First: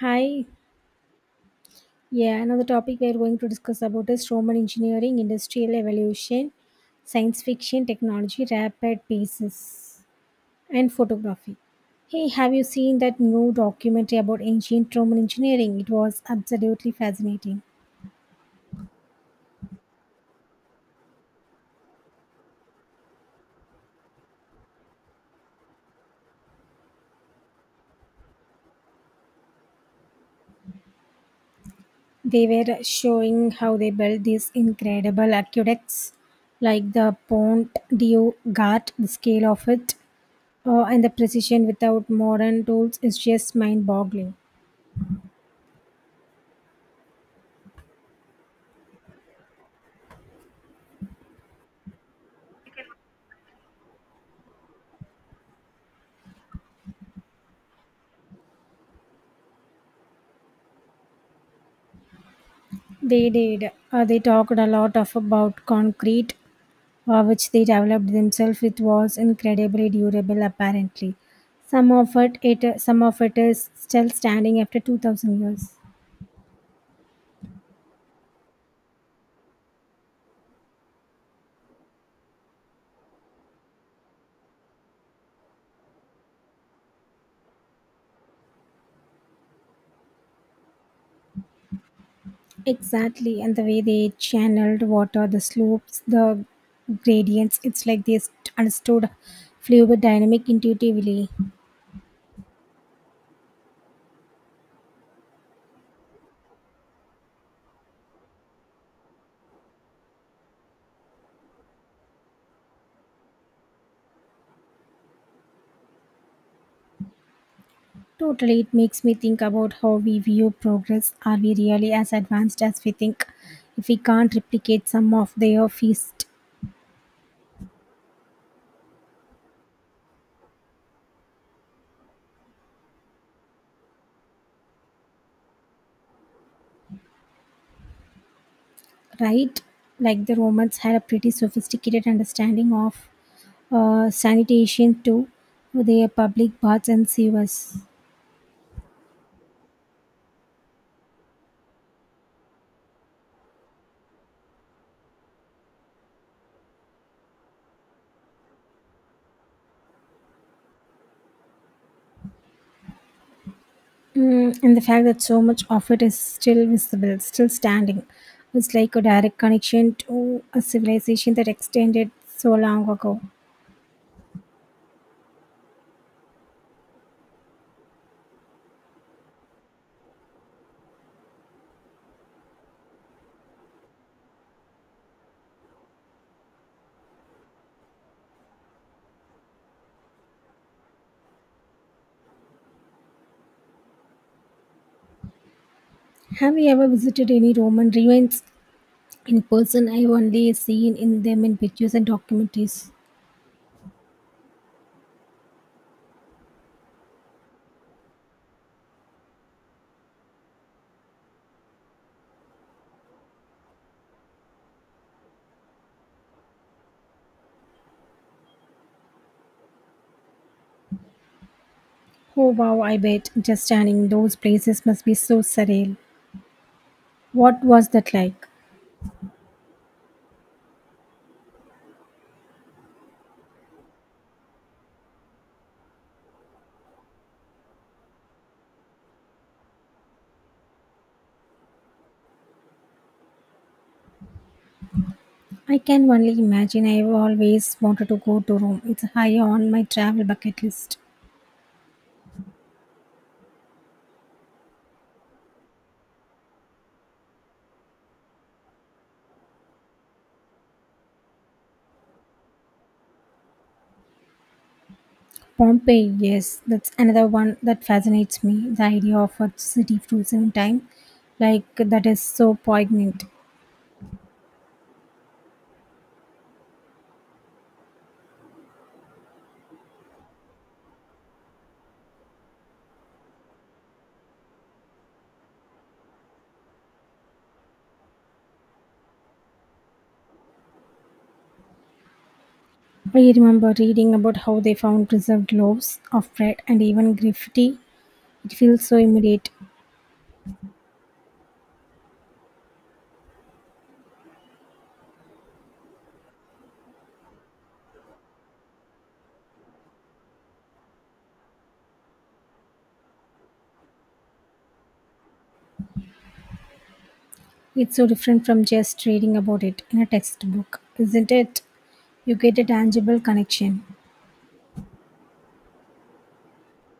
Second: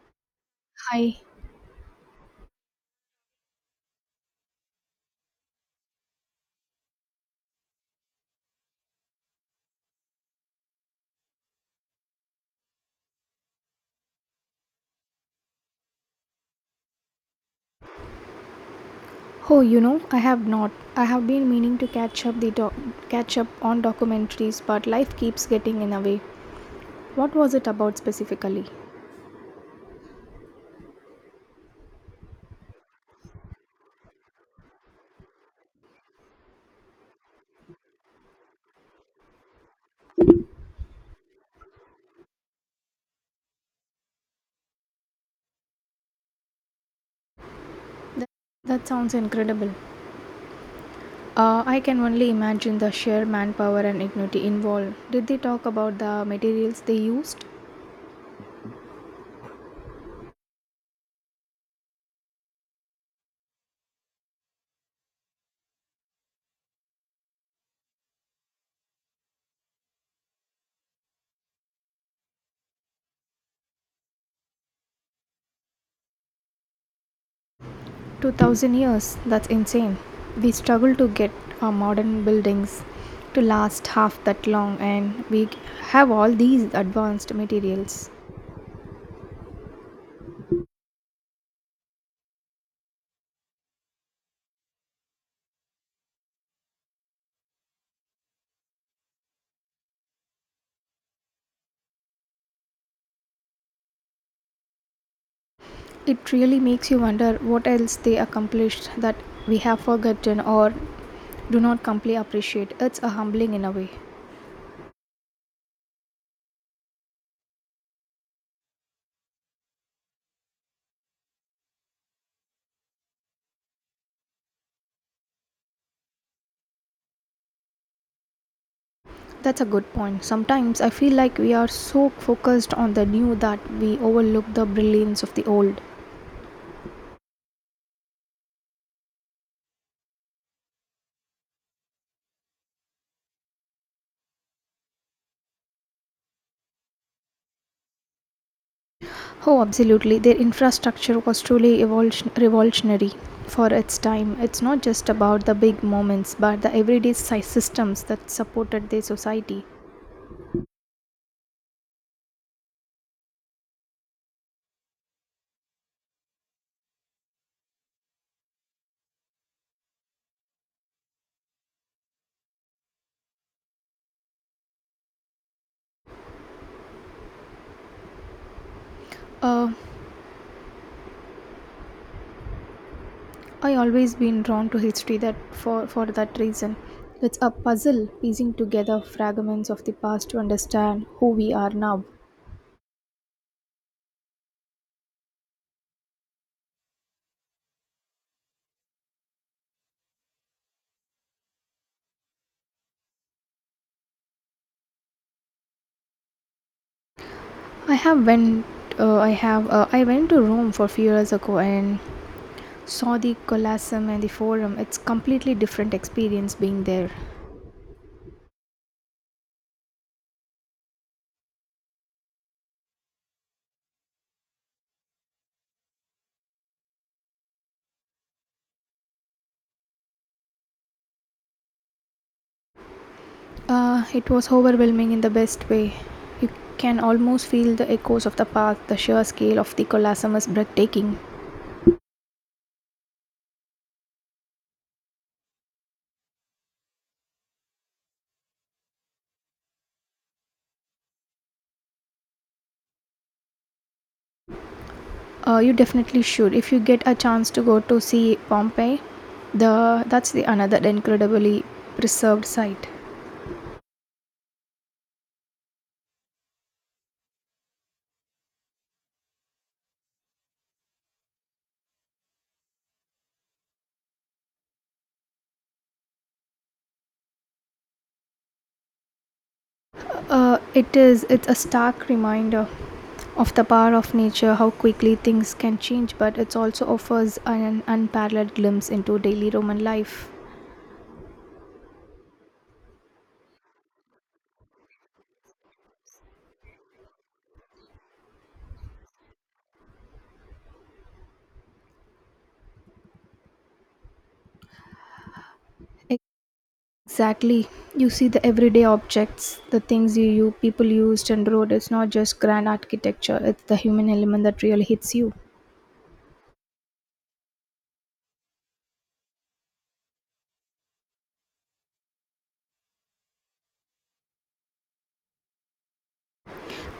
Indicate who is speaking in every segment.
Speaker 1: Hi,
Speaker 2: Hi.
Speaker 1: yeah, another topic we are going to discuss about is Roman engineering, industrial evolution, science fiction, technology, rapid paces, and photography. Hey, have you seen that new documentary about ancient Roman engineering? It was absolutely fascinating.
Speaker 2: Oh, you know, I have not. I have been meaning to catch up on documentaries, but life keeps getting in the way. What was it about specifically?
Speaker 1: They were showing how they built these incredible aqueducts, like the Pont du Gard. The scale of it, and the precision without modern tools is just mind boggling.
Speaker 2: That, that sounds incredible. I can only imagine the sheer manpower and ignity involved. Did they talk about the materials they used?
Speaker 1: They did. They talked a lot of about concrete, which they developed themselves. It was incredibly durable, apparently. Some of it is still standing after 2,000 years.
Speaker 2: 2000 years. That's insane. We struggle to get our modern buildings to last half that long, and we have all these advanced materials.
Speaker 1: Exactly, and the way they channeled water, the slopes, the gradients. It's like understood fluid dynamic intuitively.
Speaker 2: It really makes you wonder what else they accomplished that we have forgotten or do not completely appreciate. It's a humbling in a way.
Speaker 1: Totally, it makes me think about how we view progress. Are we really as advanced as we think? If we can't replicate some of their feast,
Speaker 2: That's a good point. Sometimes I feel like we are so focused on the new that we overlook the brilliance of the old.
Speaker 1: right? Like the Romans had a pretty sophisticated understanding of sanitation to their public baths and sewers.
Speaker 2: Oh, absolutely. Their infrastructure was truly revolutionary for its time. It's not just about the big moments, but the everyday systems that supported their society.
Speaker 1: Mm, and the fact that so much of it is still visible, still standing, was like a direct connection to a civilization that extended so long ago.
Speaker 2: Uh, I always been drawn to history that for that reason. It's a puzzle piecing together fragments of the past to understand who we are now.
Speaker 1: Have you ever visited any Roman ruins in person? I've only seen in them in pictures and documentaries.
Speaker 2: I have went. I went to Rome for few years ago and saw the Colosseum and the Forum. It's completely different experience being there.
Speaker 1: Oh wow, I bet just standing in those places must be so surreal. What was that like?
Speaker 2: It was overwhelming in the best way. You can almost feel the echoes of the past. The sheer scale of the Colosseum is breathtaking.
Speaker 1: I can only imagine. I've always wanted to go to Rome. It's high on my travel bucket list.
Speaker 2: You definitely should. If you get a chance to go to see Pompeii, the that's the another incredibly preserved site.
Speaker 1: Pompeii, yes, that's another one that fascinates me. The idea of a city frozen in time, like that, is so poignant.
Speaker 2: It's a stark reminder of the power of nature, how quickly things can change, but it also offers an unparalleled glimpse into daily Roman life.
Speaker 1: I remember reading about how they found preserved loaves of bread and even graffiti. It feels so immediate.
Speaker 2: Exactly. You see the everyday objects, the things you people used and wrote. It's not just grand architecture, it's the human element that really hits you.
Speaker 1: It's so different from just reading about it in a textbook, isn't it? You get a tangible connection.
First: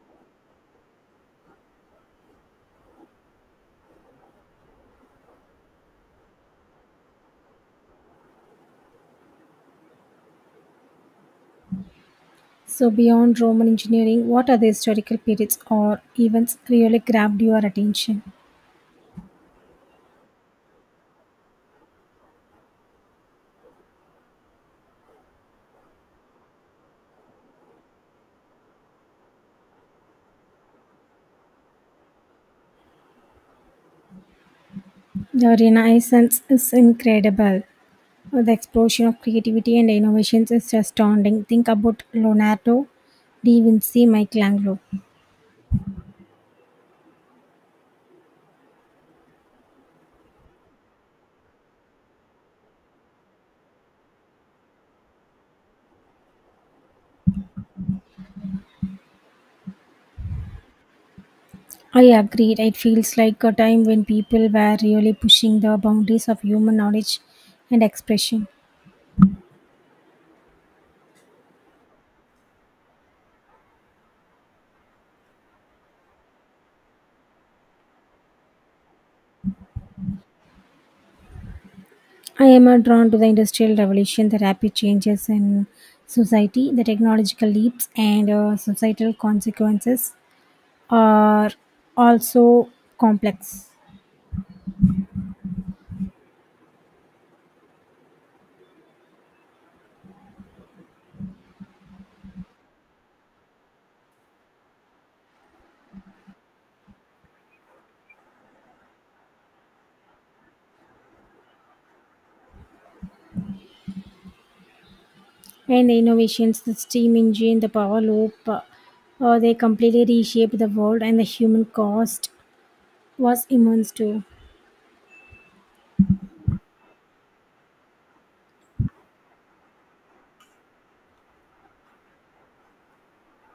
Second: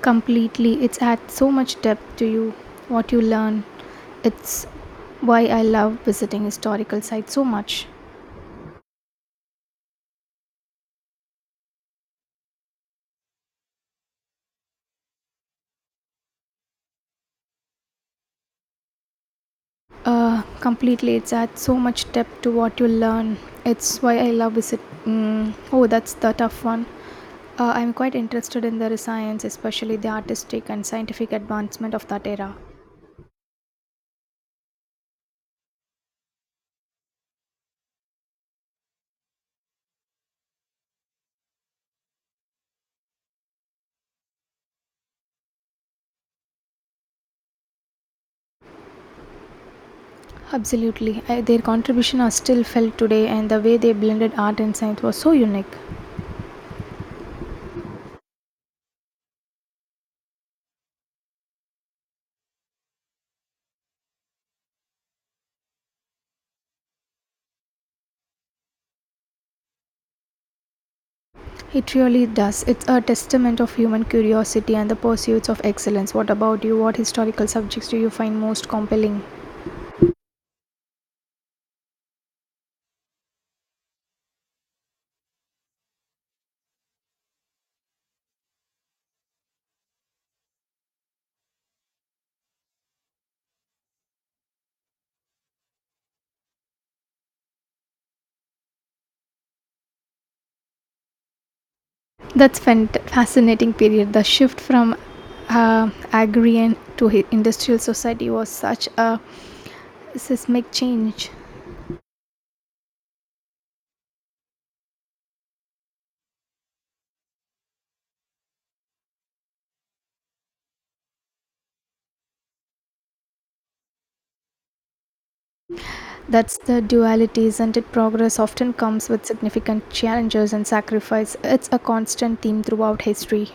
Speaker 2: Completely. It's adds so much depth to you, what you learn. It's why I love visiting historical sites so much.
Speaker 1: So, beyond Roman engineering, what other historical periods or events really grabbed your attention?
Speaker 2: Completely. It's adds so much depth to what you learn. It's why I love visit. Mm, oh, that's the tough one. I'm quite interested in the science, especially the artistic and scientific advancement of that era.
Speaker 1: The Renaissance is incredible. The explosion of creativity and innovations is astounding. Think about Leonardo da Vinci, Michelangelo.
Speaker 2: Absolutely. Their contribution are still felt today, and the way they blended art and science was so unique.
Speaker 1: I agree. It feels like a time when people were really pushing the boundaries of human knowledge and expression.
Speaker 2: It really does. It's a testament of human curiosity and the pursuits of excellence. What about you? What historical subjects do you find most compelling?
Speaker 1: I am drawn to the Industrial Revolution, the rapid changes in society, the technological leaps, and societal consequences are also complex.
Speaker 2: That's fascinating period. The shift from agrarian to industrial society was such a seismic change.
Speaker 1: And the innovations, the steam engine, the power loop, they completely reshaped the world, and the human cost was immense too.
Speaker 2: That's the duality, isn't it? Progress often comes with significant challenges and sacrifice. It's a constant theme throughout history.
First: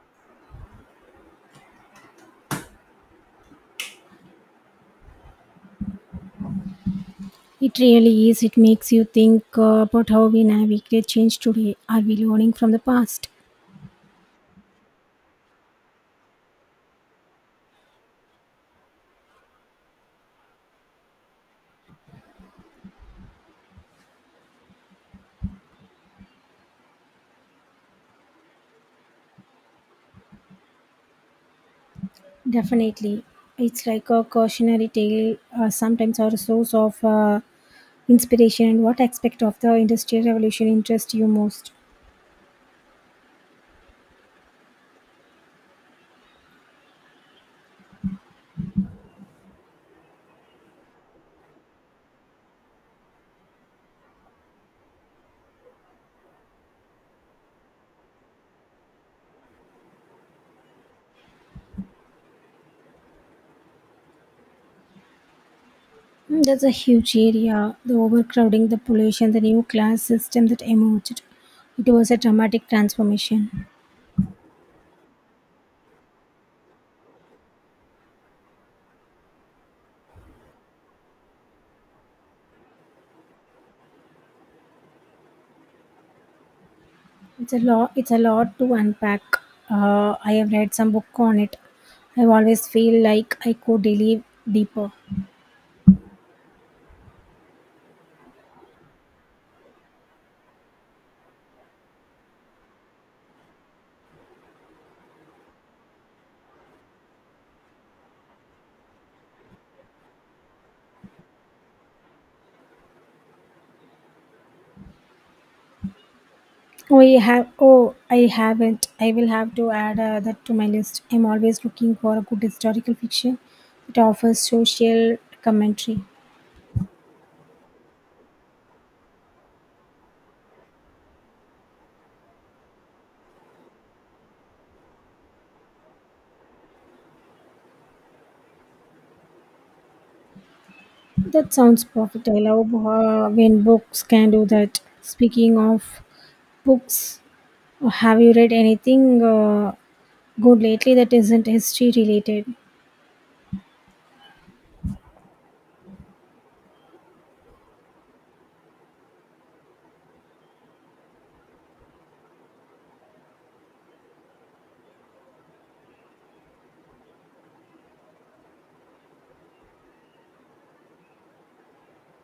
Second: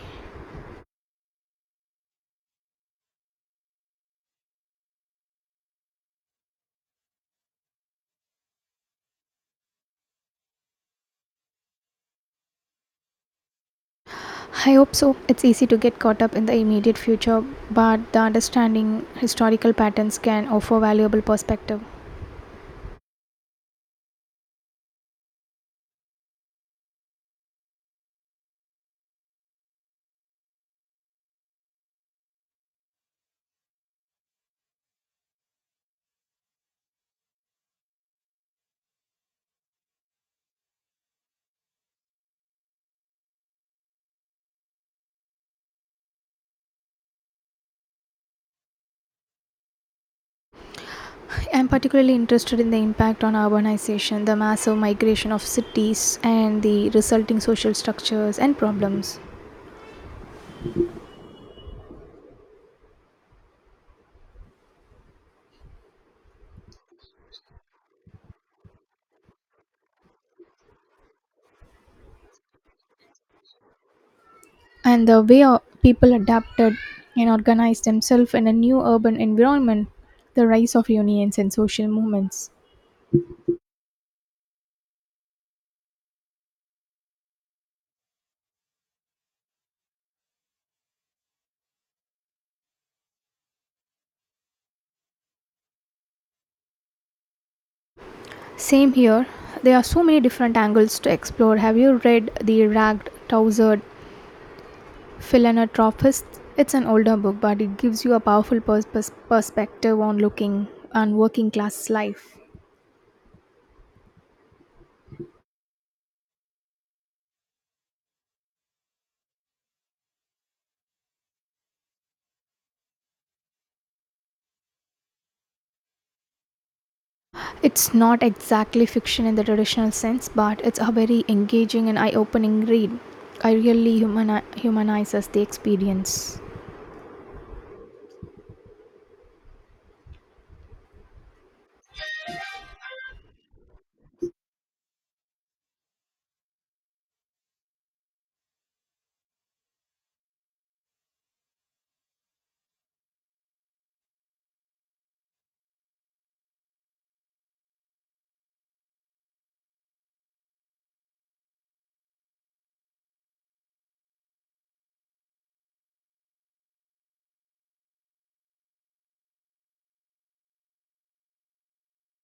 Speaker 1: It really is. It makes you think about how we navigate change today. Are we learning from the past?
Speaker 2: I hope so. It's easy to get caught up in the immediate future, but the understanding historical patterns can offer valuable perspective.
Speaker 1: Definitely. It's like a cautionary tale, sometimes our source of inspiration, and what aspect of the industrial revolution interests you most.
Speaker 2: I'm particularly interested in the impact on urbanization, the massive migration of cities, and the resulting social structures and problems,
Speaker 1: Mm, there's a huge area, the overcrowding, the pollution, the new class system that emerged. It was a dramatic transformation.
Speaker 2: and the way our people adapted and organized themselves in a new urban environment, the rise of unions and social movements.
Speaker 1: It's a lot. It's a lot to unpack. I have read some book on it. I always feel like I could delve deeper.
Speaker 2: Same here. There are so many different angles to explore. Have you read The Ragged, Tousered, Philanthropist, it's an older book, but it gives you a powerful perspective on looking and working class life.
Speaker 1: We have. Oh, I haven't. I will have to add that to my list. I'm always looking for a good historical fiction that offers social commentary.
Speaker 2: It's not exactly fiction in the traditional sense, but it's a very engaging and eye-opening read. I really humanizes the experience.
Speaker 1: That sounds perfect. I love when books can do that. Speaking of books, have you read anything good lately that isn't history related?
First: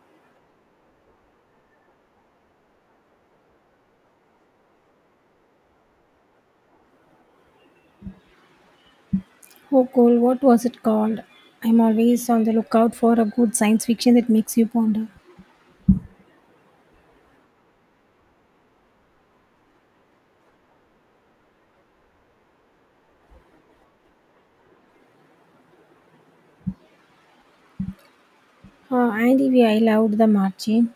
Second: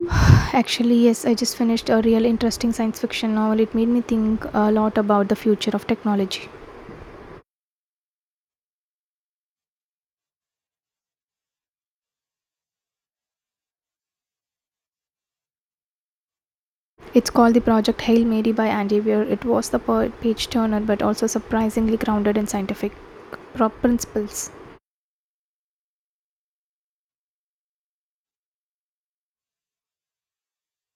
Speaker 2: Actually, yes, I just finished a real interesting science fiction novel. It made me think a lot about the future of technology.
Speaker 1: Oh, cool. What was it called? I'm always on the lookout for a good science fiction that makes you ponder.
Speaker 2: It's called the Project Hail Mary by Andy Weir. It was the page turner but also surprisingly grounded in scientific principles.
Speaker 1: And if I loved The Martian.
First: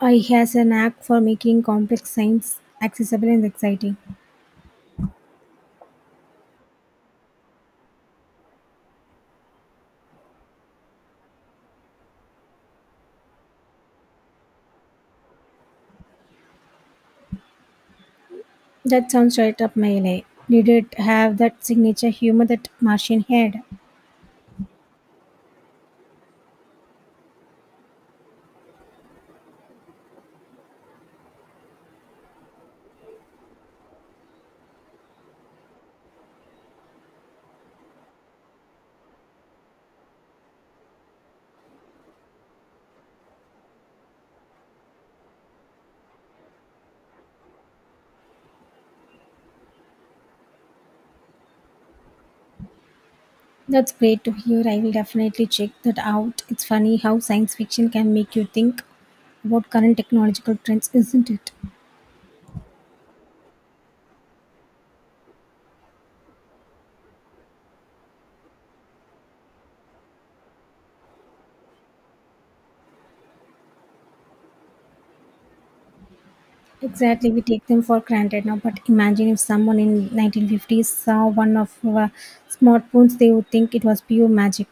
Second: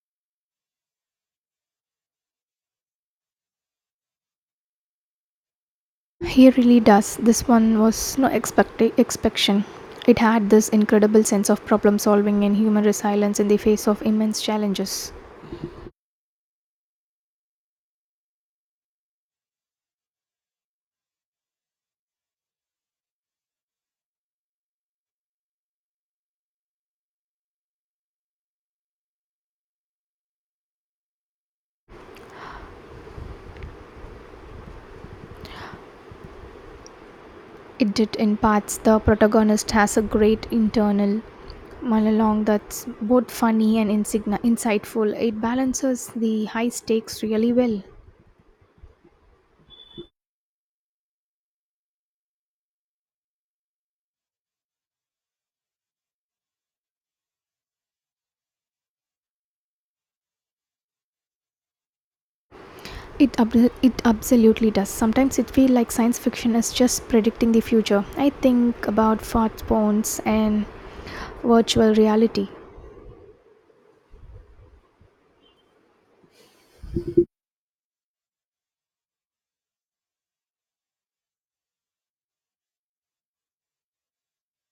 Speaker 1: I has a knack for making complex science accessible and exciting.
Speaker 2: He really does. This one was no expectation. It had this incredible sense of problem solving and human resilience in the face of immense challenges.
Speaker 1: That sounds right up my alley. Did it have that signature humor that Martian had?
Speaker 2: It did in parts. The protagonist has a great internal monologue that's both funny and insightful. It balances the high stakes really well.
Speaker 1: That's great to hear. I will definitely check that out. It's funny how science fiction can make you think about current technological trends, isn't it?
Speaker 2: It absolutely does. Sometimes it feels like science fiction is just predicting the future. I think about smartphones and virtual reality.
Speaker 1: Exactly, we take them for granted now. But imagine if someone in 1950s saw one of our smartphones, they would think it was pure magic.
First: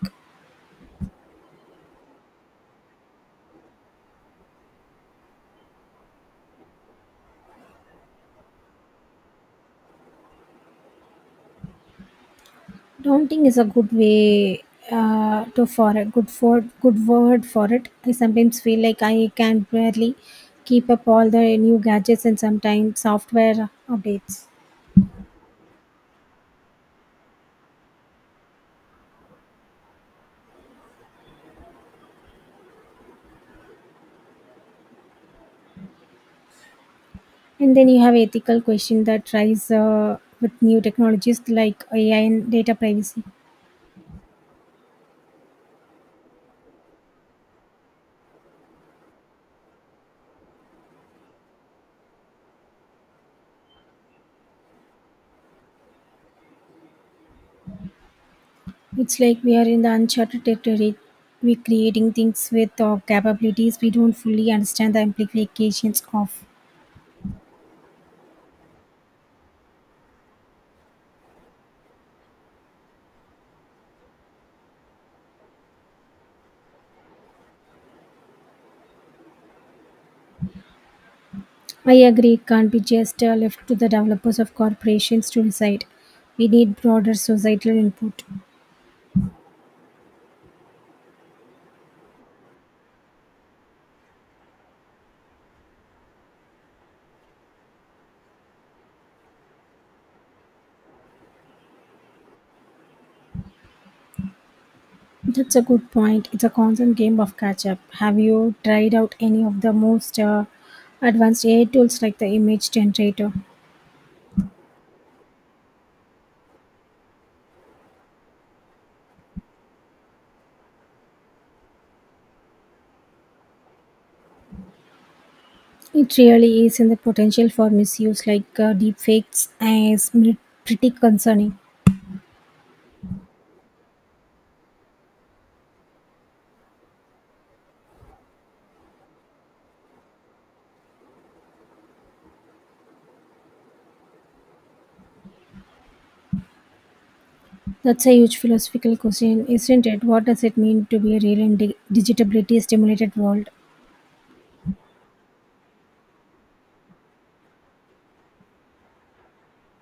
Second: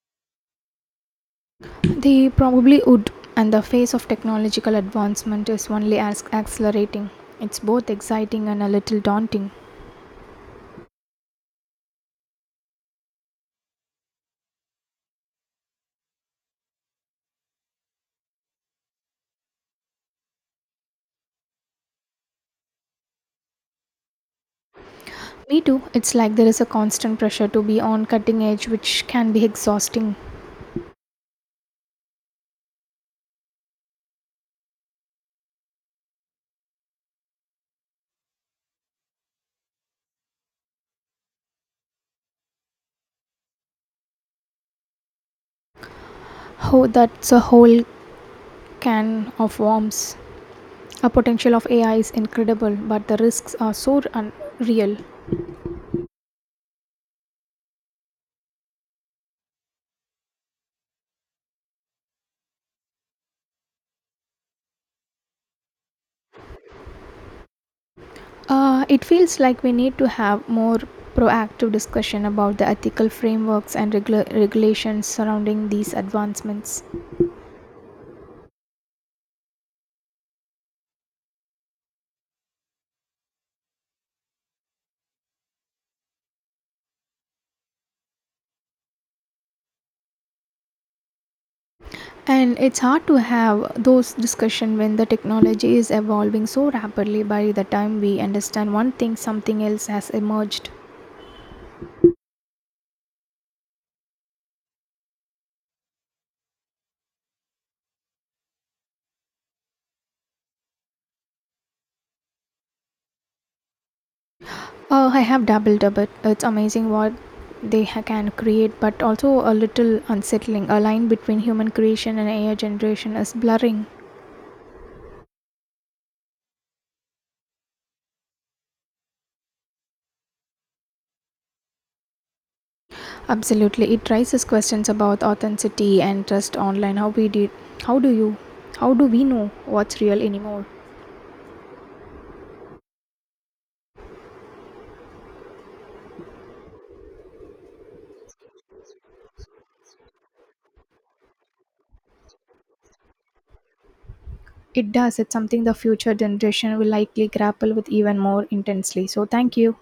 Speaker 2: They probably would, and the pace of technological advancement is only as accelerating. It's both exciting and a little daunting.
Speaker 1: Daunting is a good way to for a good word for it. I sometimes feel like I can barely keep up all the new gadgets and sometimes software updates.
Speaker 2: Me too. It's like there is a constant pressure to be on cutting edge, which can be exhausting.
Speaker 1: And then you have ethical question that rise with new technologies like AI and data privacy.
Speaker 2: Oh, that's a whole can of worms. A potential of AI is incredible, but the risks are so unreal.
Speaker 1: It's like we are in the uncharted territory. We're creating things with capabilities we don't fully understand the implications of.
Speaker 2: It feels like we need to have more proactive discussion about the ethical frameworks and regulations surrounding these advancements.
Speaker 1: I agree, it can't be just left to the developers of corporations to decide. We need broader societal input.
Speaker 2: And it's hard to have those discussions when the technology is evolving so rapidly by the time we understand one thing, something else has emerged.
Speaker 1: That's a good point. It's a constant game of catch up. Have you tried out any of the most advanced AI tools like the image generator?
Speaker 2: I have dabbled a bit. It's amazing what can create, but also a little unsettling. A line between human creation and AI generation is blurring.
Speaker 1: It really is, and the potential for misuse like deepfakes pretty concerning.
Speaker 2: Absolutely, it raises questions about authenticity and trust online. How we did, how do you, How do we know what's real anymore?
Speaker 1: That's a huge philosophical question, isn't it? What does it mean to be a real and digitability stimulated world?
Speaker 2: It does. It's something the future generation will likely grapple with even more intensely. So, thank you.